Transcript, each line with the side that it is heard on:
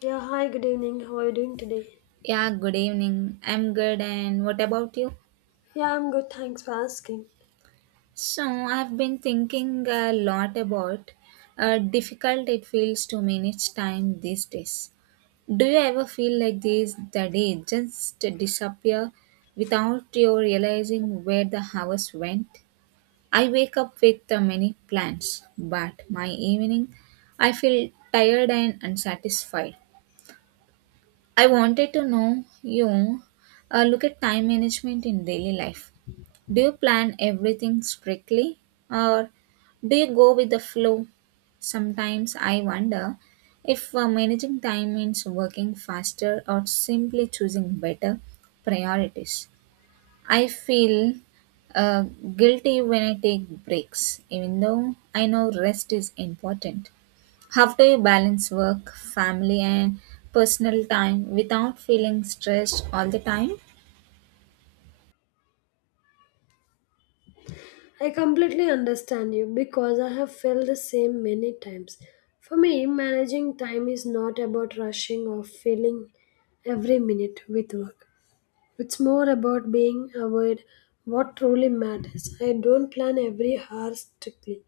left: Yeah, hi, good evening. How are you doing today?
right: Yeah, good evening. I'm good, and what about you?
left: Yeah, I'm good. Thanks for asking.
right: So, I've been thinking a lot about how difficult it feels to manage time these days. Do you ever feel like this, the day just disappear without you realizing where the hours went? I wake up with many plans, but my evening I feel tired and unsatisfied. I wanted to know you look at time management in daily life. Do you plan everything strictly or do you go with the flow? Sometimes I wonder if managing time means working faster or simply choosing better priorities. I feel uh, guilty when I take breaks, even though I know rest is important. How do you balance work, family, and personal time without feeling stressed all the time?
left: I completely understand you because I have felt the same many times. For me, managing time is not about rushing or filling every minute with work. It's more about being aware what truly matters. I don't plan every hour strictly,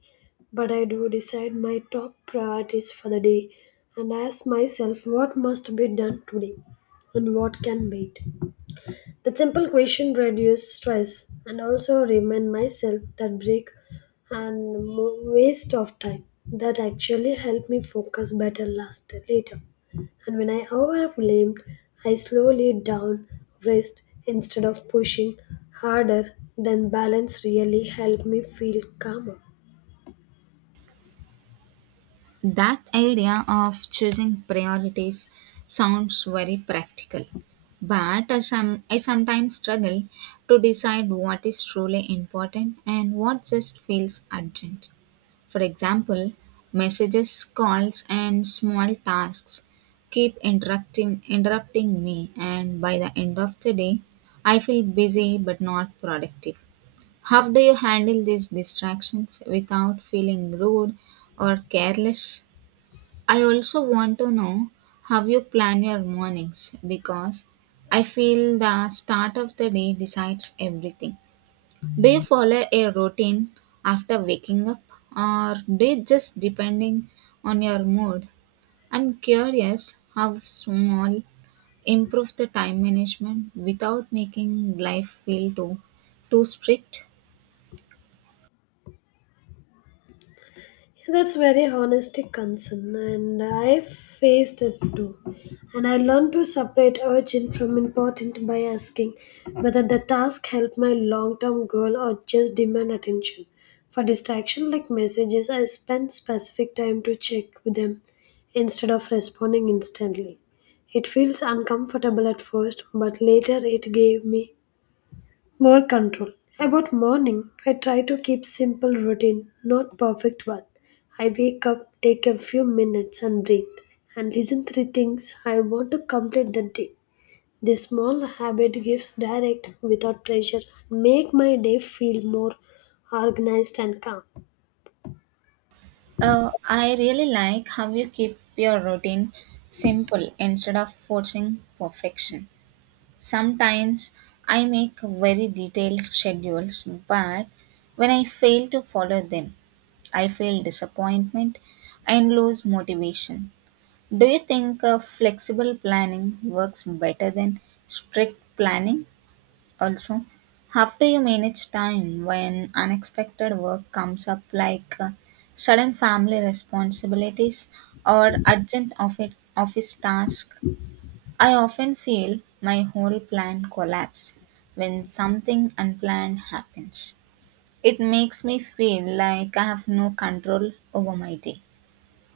left: but I do decide my top priorities for the day and ask myself what must be done today and what can wait. That simple question reduces stress and also remind myself that break and waste of time that actually help me focus better last later. And when I overwhelmed, I slowly down rest instead of pushing harder. Then balance really helped me feel calmer.
right: That idea of choosing priorities sounds very practical, but I sometimes struggle to decide what is truly important and what just feels urgent. For example, messages, calls, and small tasks keep interrupting me, and by the end of the day, I feel busy but not productive. How do you handle these distractions without feeling rude or careless? I also want to know how you plan your mornings because I feel the start of the day decides everything. Do you follow a routine after waking up or do you just depending on your mood? I'm curious how small improve the time management without making life feel too strict.
left: Yeah, that's very holistic concern, and I faced it too. And I learned to separate urgent from important by asking whether the task helped my long-term goal or just demand attention. For distraction like messages, I spend specific time to check with them instead of responding instantly. It feels uncomfortable at first, but later it gave me more control. About morning, I try to keep simple routine, not perfect one. I wake up, take a few minutes and breathe, and listen three things I want to complete that day. This small habit gives direct without pressure and make my day feel more organized and calm.
right: I really like how you keep your routine simple instead of forcing perfection. Sometimes I make very detailed schedules, but when I fail to follow them, I feel disappointment and lose motivation. Do you think flexible planning works better than strict planning? Also, how do you manage time when unexpected work comes up, like sudden family responsibilities or urgent office tasks? I often feel my whole plan collapse when something unplanned happens. It makes me feel like I have no control over my day.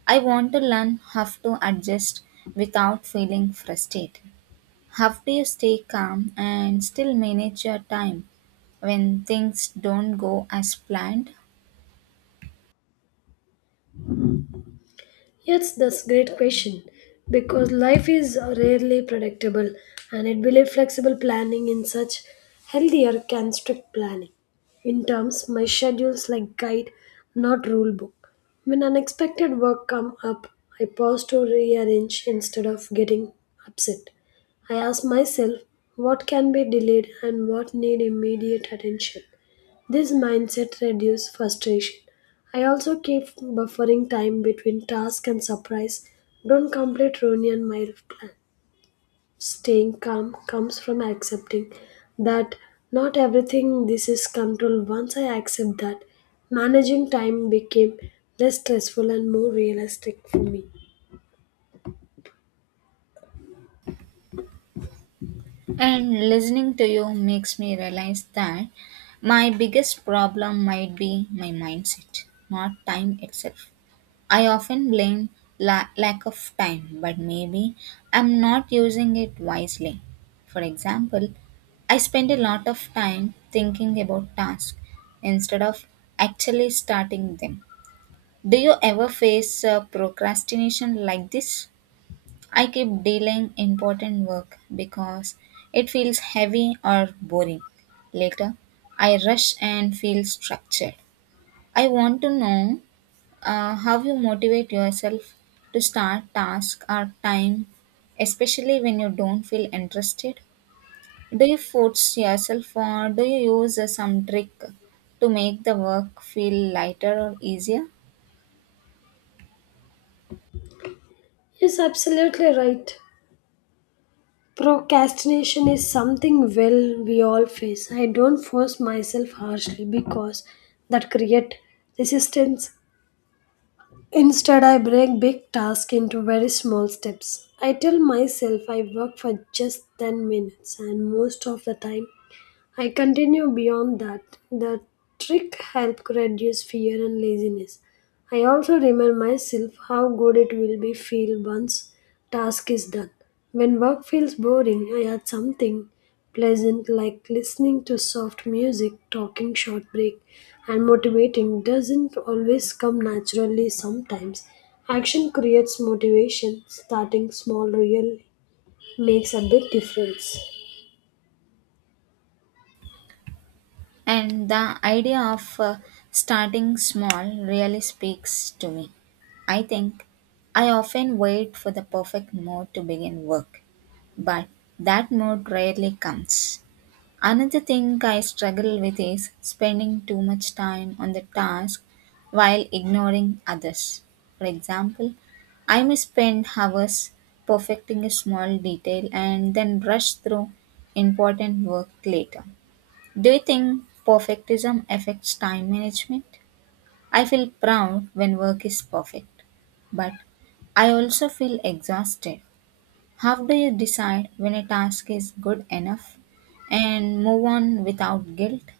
right: I want to learn how to adjust without feeling frustrated. How do you stay calm and still manage your time when things don't go as planned?
left: Yes, that's a great question. Because life is rarely predictable and it believes flexible planning in such healthier can strict planning. In terms, my schedules like guide, not rule book. When unexpected work come up, I pause to rearrange instead of getting upset. I ask myself what can be delayed and what need immediate attention. This mindset reduces frustration. I also keep buffering time between task and surprise. Don't complete ruin my plan. Staying calm comes from accepting that not everything this is controlled. Once I accept that, managing time became less stressful and more realistic for me.
right: And listening to you makes me realize that my biggest problem might be my mindset, not time itself. I often blame lack of time, but maybe I'm not using it wisely. For example, I spend a lot of time thinking about tasks instead of actually starting them. Do you ever face procrastination like this? I keep delaying important work because it feels heavy or boring. Later, I rush and feel structured. I want to know how you motivate yourself to start task or time, especially when you don't feel interested. Do you force yourself or do you use some trick to make the work feel lighter or easier?
left: Yes, absolutely right. Procrastination is something well we all face. I don't force myself harshly because that create resistance. Instead, I break big tasks into very small steps. I tell myself I work for just 10 minutes and most of the time I continue beyond that. The trick helped reduce fear and laziness. I also remind myself how good it will be feel once task is done. When work feels boring, I add something pleasant like listening to soft music, talking short break, and motivating doesn't always come naturally sometimes. Action creates motivation. Starting small really makes a big difference.
right: And the idea of starting small really speaks to me. I think I often wait for the perfect mood to begin work, but that mood rarely comes. Another thing I struggle with is spending too much time on the task while ignoring others. For example, I may spend hours perfecting a small detail and then rush through important work later. Do you think perfectism affects time management? I feel proud when work is perfect, but I also feel exhausted. How do you decide when a task is good enough and move on without guilt?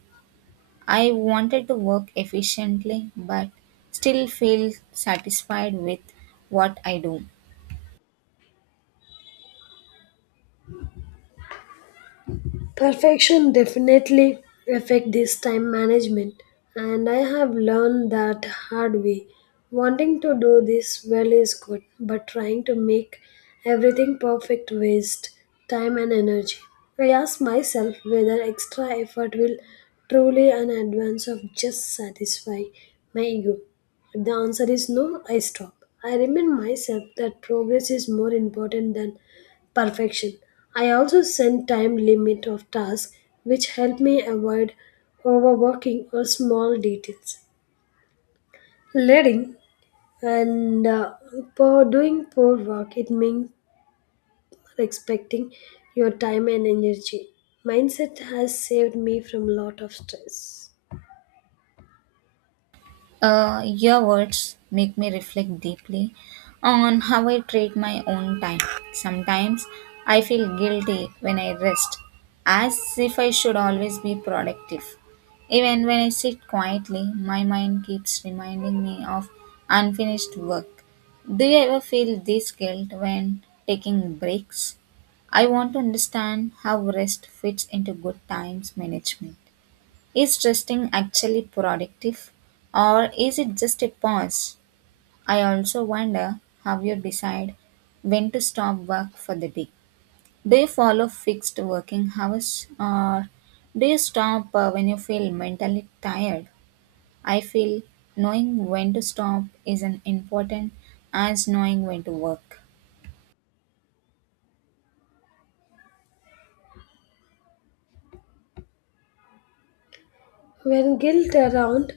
right: I wanted to work efficiently but still feel satisfied with what I do.
left: Perfection definitely affect this time management and I have learned that hard way. Wanting to do this well is good, but trying to make everything perfect waste time and energy. I ask myself whether extra effort will truly an advance of just satisfy my ego. If the answer is no, I stop. I remind myself that progress is more important than perfection. I also set time limit of tasks which help me avoid overworking or small details. Letting and for doing poor work, it means respecting your time and energy. Mindset has saved me from lot of stress.
right: Your words make me reflect deeply on how I treat my own time. Sometimes I feel guilty when I rest, as if I should always be productive. Even when I sit quietly, my mind keeps reminding me of unfinished work. Do you ever feel this guilt when taking breaks? I want to understand how rest fits into good times management. Is resting actually productive or is it just a pause? I also wonder how you decide when to stop work for the day. Do you follow fixed working hours or do you stop when you feel mentally tired? I feel knowing when to stop is as important as knowing when to work.
left: When guilt around,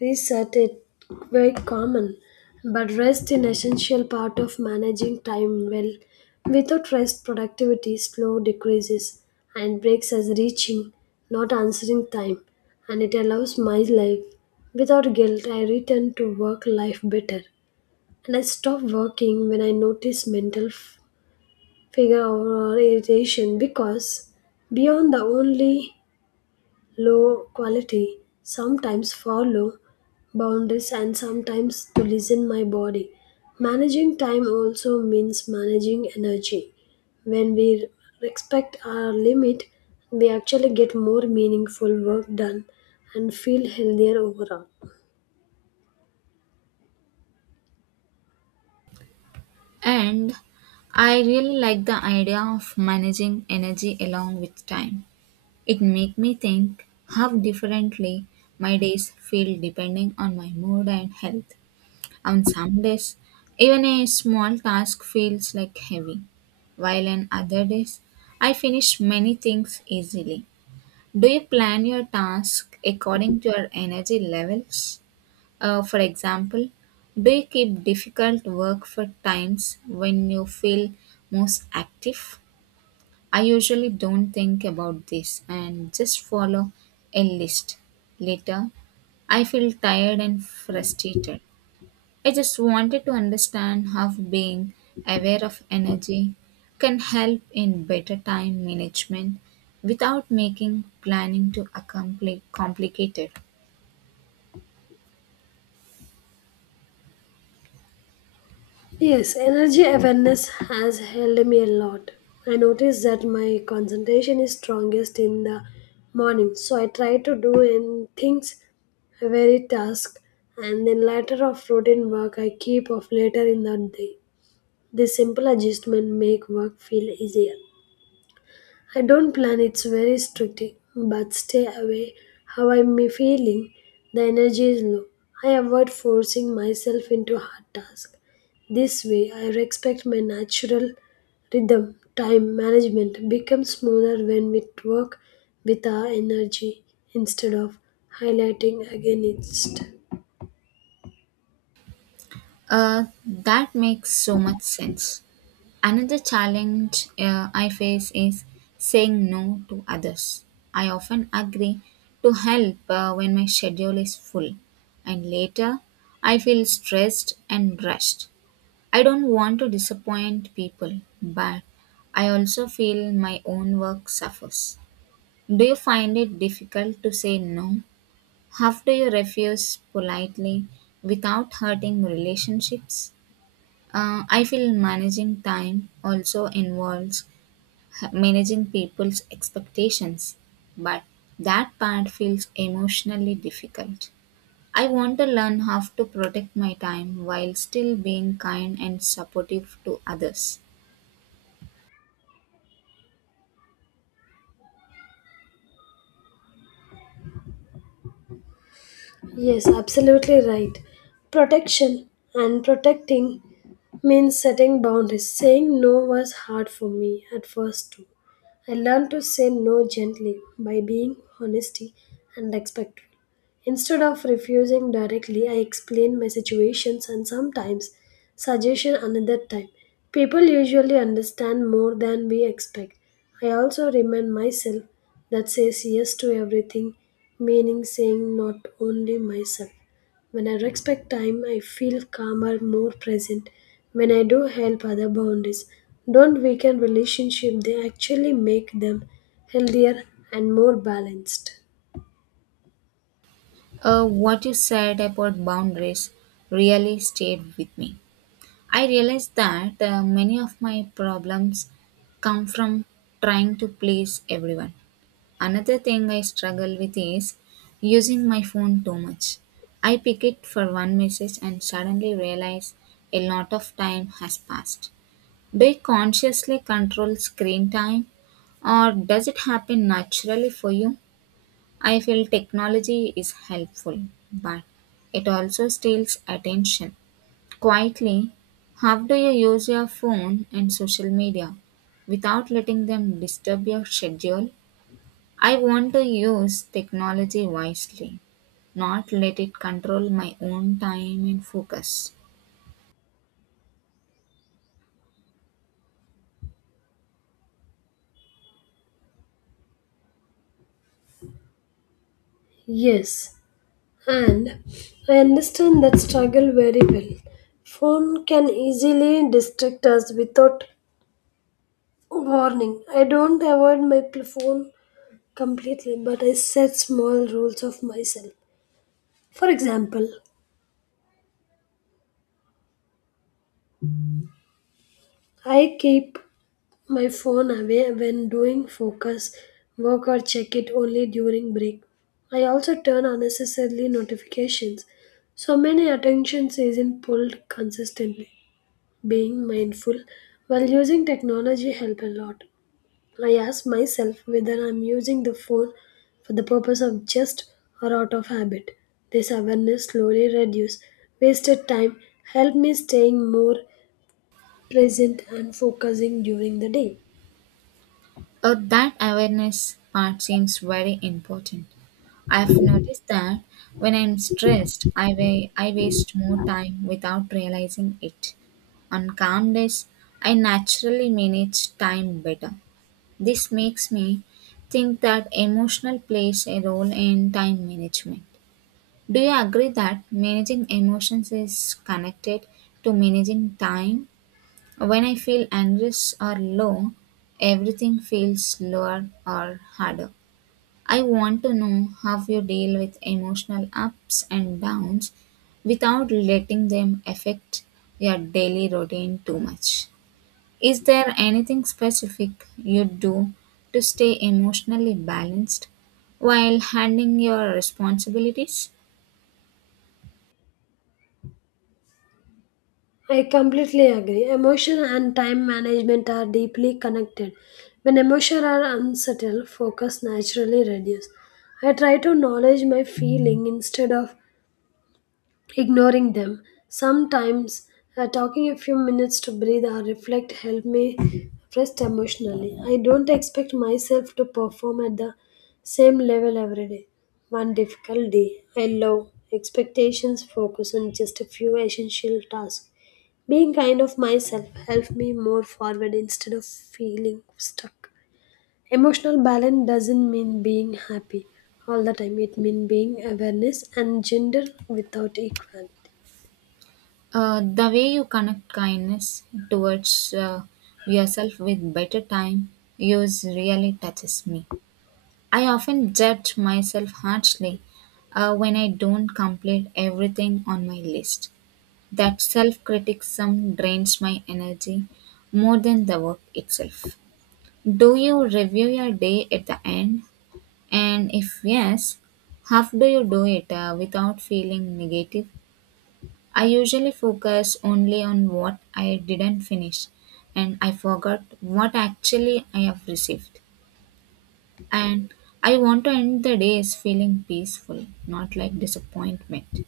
left: reset it very common, but rest an essential part of managing time well. Without rest, productivity slow decreases and breaks as reaching, not answering time, and it allows my life. Without guilt, I return to work life better, and I stop working when I notice mental figure or irritation because beyond the only low quality sometimes follow boundaries and sometimes to listen my body managing time also means managing energy when we respect our limit we actually get more meaningful work done and feel healthier overall.
right: And I really like the idea of managing energy along with time. It make me think how differently my days feel depending on my mood and health. On some days, even a small task feels like heavy, while on other days, I finish many things easily. Do you plan your task according to your energy levels? For example, do you keep difficult work for times when you feel most active? I usually don't think about this and just follow a list. Later, I feel tired and frustrated. I just wanted to understand how being aware of energy can help in better time management without making planning too complicated.
left: Yes, energy awareness has helped me a lot. I notice that my concentration is strongest in the morning, so I try to do in things a very task and then later of routine work I keep off later in the day. This simple adjustment make work feel easier. I don't plan it's very strict, but stay away how I'm feeling. The energy is low. I avoid forcing myself into hard tasks. This way I respect my natural rhythm. Time management becomes smoother when we work with our energy instead of highlighting against it.
right: That makes so much sense. Another challenge I face is saying no to others. I often agree to help when my schedule is full, and later I feel stressed and rushed. I don't want to disappoint people, but I also feel my own work suffers. Do you find it difficult to say no? How do you refuse politely without hurting relationships? I feel managing time also involves managing people's expectations, but that part feels emotionally difficult. I want to learn how to protect my time while still being kind and supportive to others.
left: Yes, absolutely right. Protection and protecting means setting boundaries. Saying no was hard for me at first too. I learned to say no gently by being honesty and respectful. Instead of refusing directly, I explained my situations and sometimes suggestion another time. People usually understand more than we expect. I also remind myself that says yes to everything, meaning saying not only myself. When I respect time, I feel calmer, more present. When I do help other boundaries, don't weaken relationship, they actually make them healthier and more balanced.
right: What you said about boundaries really stayed with me. I realized that many of my problems come from trying to please everyone. Another thing I struggle with is using my phone too much. I pick it for one message and suddenly realize a lot of time has passed. Do you consciously control screen time or does it happen naturally for you? I feel technology is helpful, but it also steals attention. Quietly, how do you use your phone and social media without letting them disturb your schedule? I want to use technology wisely, not let it control my own time and focus.
left: Yes. And I understand that struggle very well. Phone can easily distract us without warning. I don't avoid my phone completely, but I set small rules of myself. For example, I keep my phone away when doing focus work or check it only during break. I also turn unnecessarily notifications. So many attentions isn't pulled consistently. Being mindful while using technology help a lot. I ask myself whether I'm using the phone for the purpose of just or out of habit. This awareness slowly reduce wasted time, help me staying more present and focusing during the day.
right: Oh, that awareness part seems very important. I've noticed that when I'm stressed, I waste more time without realizing it. On calm days, I naturally manage time better. This makes me think that emotional plays a role in time management. Do you agree that managing emotions is connected to managing time? When I feel anxious or low, everything feels slower or harder. I want to know how you deal with emotional ups and downs without letting them affect your daily routine too much. Is there anything specific you do to stay emotionally balanced while handling your responsibilities?
left: I completely agree emotion and time management are deeply connected. When emotions are unsettled, focus naturally reduces. I try to acknowledge my feeling instead of ignoring them. Sometimes talking a few minutes to breathe or reflect help me rest emotionally. I don't expect myself to perform at the same level every day. One difficult day. I love expectations focus on just a few essential tasks. Being kind of myself helped me more forward instead of feeling stuck. Emotional balance doesn't mean being happy all the time. It means being awareness and gender without equality.
right: The way you connect kindness towards yourself with better time use really touches me. I often judge myself harshly when I don't complete everything on my list. That self criticism drains my energy more than the work itself. Do you review your day at the end? And if yes, how do you do it without feeling negative? I usually focus only on what I didn't finish and I forgot what actually I have received. And I want to end the days feeling peaceful, not like disappointment.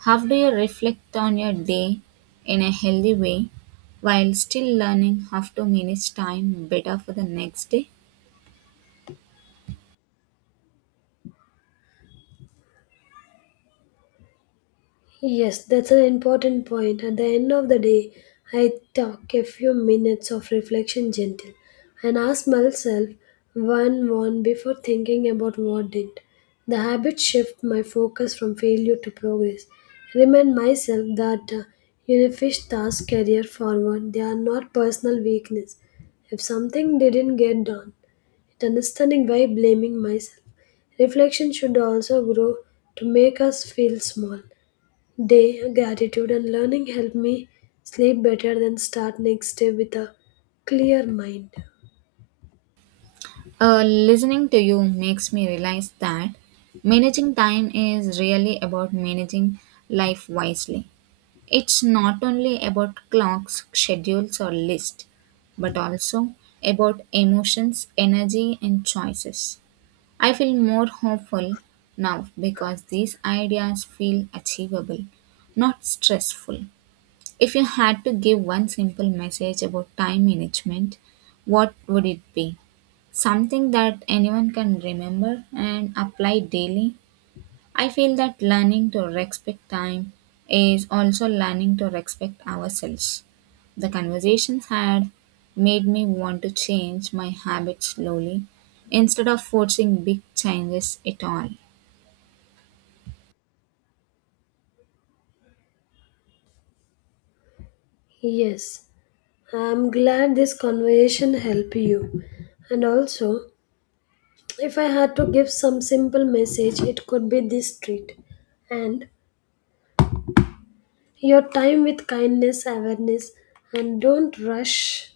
right: How do you reflect on your day in a healthy way while still learning how to manage time better for the next day?
left: Yes, that's an important point. At the end of the day, I took a few minutes of reflection gentle and asked myself one before thinking about what didn't. The habit shift my focus from failure to progress. Remind myself that unfinished tasks career forward. They are not personal weakness. If something didn't get done, it understanding why blaming myself. Reflection should also grow to make us feel small day, gratitude and learning help me sleep better than start next day with a clear mind.
right: Listening to you makes me realize that managing time is really about managing life wisely. It's not only about clocks, schedules, or lists, but also about emotions, energy, and choices. I feel more hopeful now because these ideas feel achievable, not stressful. If you had to give one simple message about time management, what would it be? Something that anyone can remember and apply daily? I feel that learning to respect time is also learning to respect ourselves. The conversations had made me want to change my habits slowly instead of forcing big changes at all.
left: Yes, I'm glad this conversation helped you. And also, if I had to give some simple message, it could be this treat. And your time with kindness, awareness, and don't rush.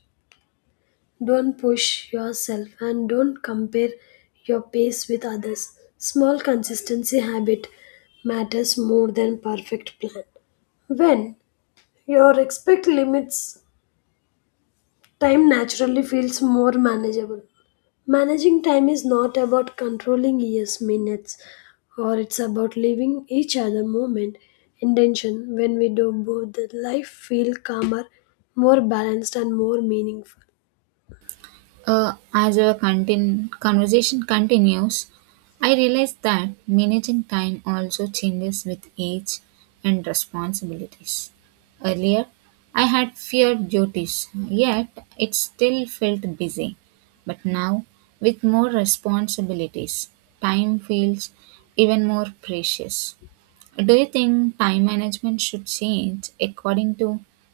left: Don't push yourself and don't compare your pace with others. Small consistency habit matters more than perfect plan. When your expect limits, time naturally feels more manageable. Managing time is not about controlling years, minutes, or it's about living each other moment intention. When we do both, the life feel calmer, more balanced, and more meaningful.
right: As our contin- conversation continues, I realize that managing time also changes with age and responsibilities. Earlier, I had fewer duties, yet it still felt busy. But now, with more responsibilities, time feels even more precious. Do you think time management should change according to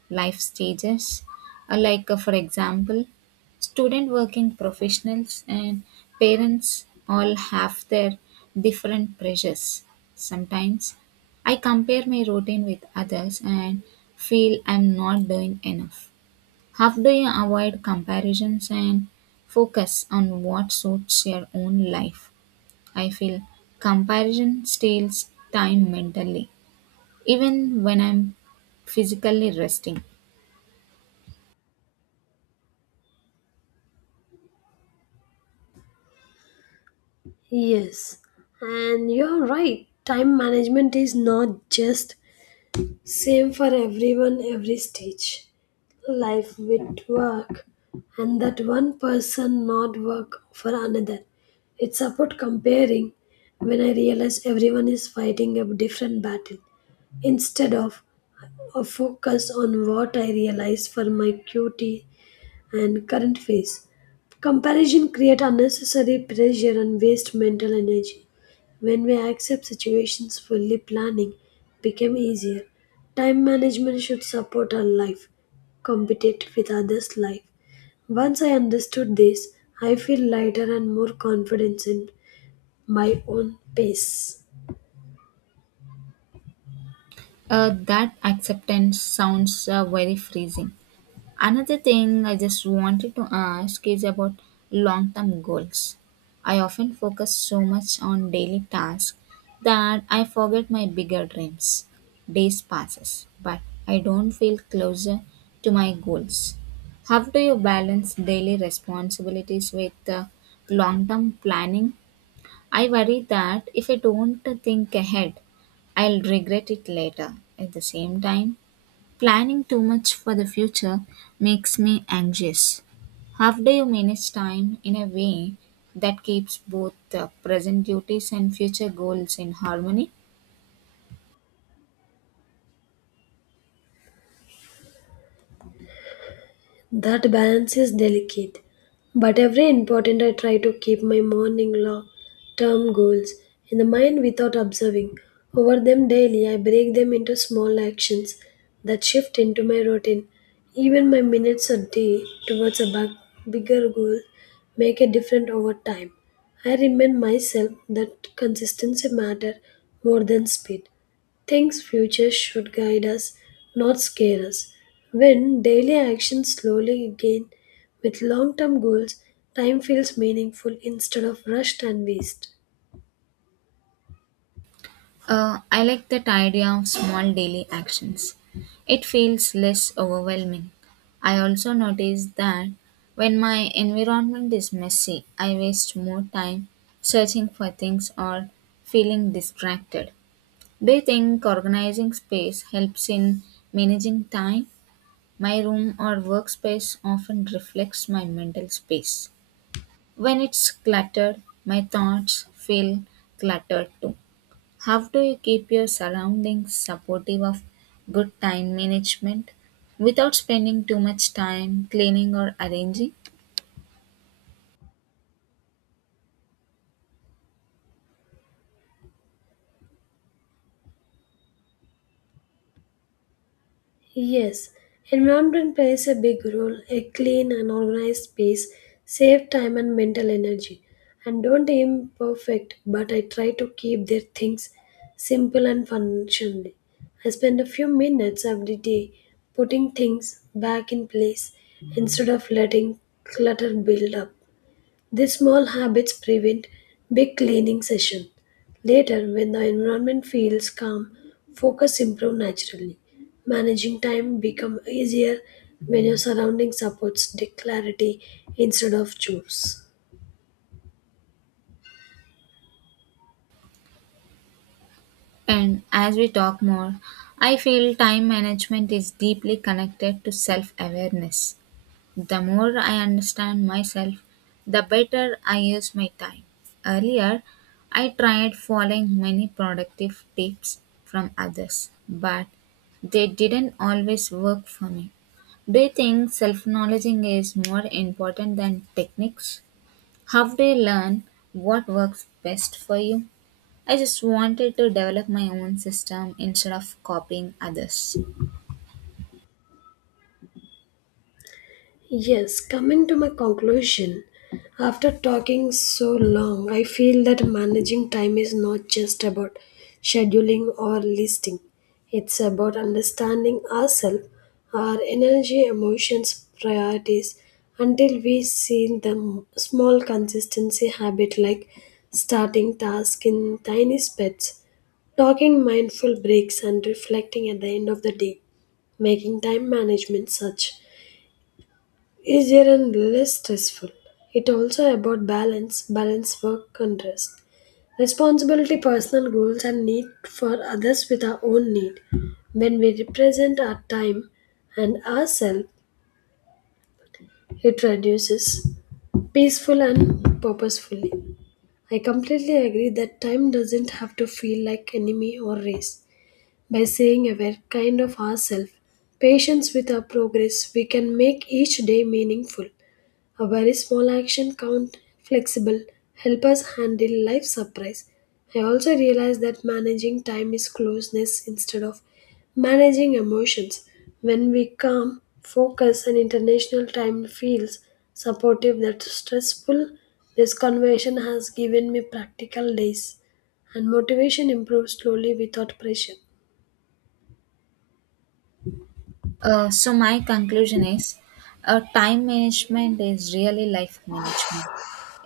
right: life stages? Like, for example, student working professionals and parents all have their different pressures. Sometimes I compare my routine with others and feel I'm not doing enough. How do you avoid comparisons and focus on what suits your own life? I feel comparison steals time mentally even when I'm physically resting.
left: Yes, and you're right. Time management is not just same for everyone every stage. Life with work and that one person not work for another. It's about comparing when I realize everyone is fighting a different battle instead of a focus on what I realize for my cutie and current phase. Comparison create unnecessary pressure and waste mental energy. When we accept situations fully planning became easier. Time management should support our life, compete with others' life. Once I understood this, I feel lighter and more confidence in my own pace.
right: That acceptance sounds very freezing. Another thing I just wanted to ask is about long term goals. I often focus so much on daily tasks that I forget my bigger dreams. Days passes, but I don't feel closer to my goals. How do you balance daily responsibilities with long term planning? I worry that if I don't think ahead, I'll regret it later. At the same time, planning too much for the future makes me anxious. How do you manage time in a way that keeps both present duties and future goals in harmony?
left: That balance is delicate, but every important I try to keep my morning long term goals in the mind without observing over them daily. I break them into small actions that shift into my routine. Even my minutes a day towards a bigger goal make a difference over time. I remind myself that consistency matter more than speed. Things future should guide us, not scare us. When daily actions slowly gain with long term goals, time feels meaningful instead of rushed and waste.
right: I like that idea of small daily actions. It feels less overwhelming. I also noticed that when my environment is messy, I waste more time searching for things or feeling distracted. Do you think organizing space helps in managing time? My room or workspace often reflects my mental space. When it's cluttered, my thoughts feel cluttered too. How do you keep your surroundings supportive of good time management without spending too much time cleaning or arranging?
left: Yes, environment plays a big role. A clean and organized space save time and mental energy. And don't aim perfect, but I try to keep their things simple and functional. I spend a few minutes every day putting things back in place instead of letting clutter build up. These small habits prevent big cleaning sessions. Later, when the environment feels calm, focus improves naturally. Managing time becomes easier when your surroundings supports clarity instead of chores.
right: And as we talk more, I feel time management is deeply connected to self awareness. The more I understand myself, the better I use my time. Earlier, I tried following many productive tips from others, but they didn't always work for me. Do you think self knowledging is more important than techniques? How do you learn what works best for you? I just wanted to develop my own system instead of copying others.
left: Yes, coming to my conclusion, after talking so long, I feel that managing time is not just about scheduling or listing. It's about understanding ourselves, our energy, emotions, priorities, until we see the small consistency habit like starting tasks in tiny spats, talking mindful breaks, and reflecting at the end of the day making time management such easier and less stressful. It also about balance, balance work and rest, responsibility, personal goals, and need for others with our own need. When we represent our time and ourselves, it reduces peaceful and purposefully. I completely agree that time doesn't have to feel like enemy or race. By saying aware kind of ourselves, patience with our progress, we can make each day meaningful. A very small action count flexible help us handle life surprise. I also realize that managing time is closeness instead of managing emotions. When we calm, focus and international time feels supportive that stressful, this conversation has given me practical days and motivation improves slowly without pressure.
right: So my conclusion is, time management is really life management.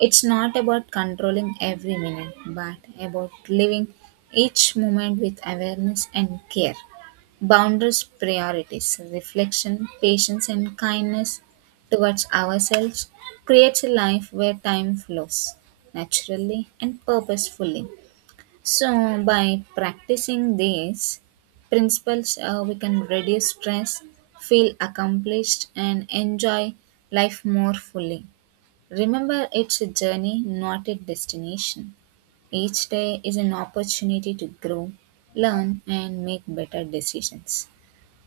right: It's not about controlling every minute, but about living each moment with awareness and care. Boundaries, priorities, reflection, patience, and kindness towards ourselves creates a life where time flows naturally and purposefully. So, by practicing these principles, we can reduce stress, feel accomplished, and enjoy life more fully. Remember, it's a journey, not a destination. Each day is an opportunity to grow, learn, and make better decisions.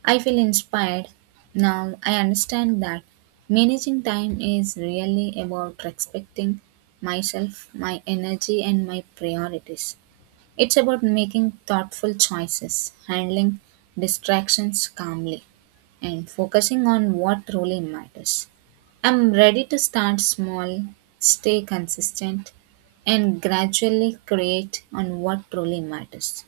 right: I feel inspired. Now I understand that managing time is really about respecting myself, my energy, and my priorities. It's about making thoughtful choices, handling distractions calmly, and focusing on what really matters. I'm ready to start small, stay consistent, and gradually create on what truly matters.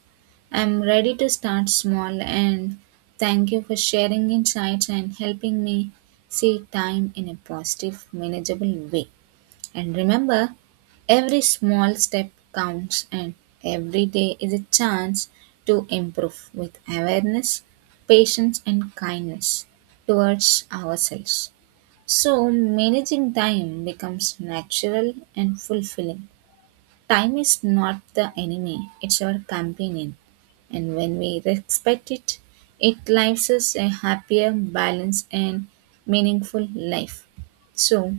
right: I'm ready to start small and thank you for sharing insights and helping me see time in a positive, manageable way. And remember, every small step counts, and every day is a chance to improve with awareness, patience, and kindness towards ourselves. So, managing time becomes natural and fulfilling. Time is not the enemy, it's our companion. And when we respect it, it lives us a happier, balanced, and meaningful life. So,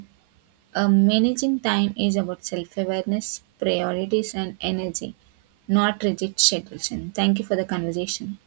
right: managing time is about self awareness, priorities, and energy, not rigid schedules. And thank you for the conversation.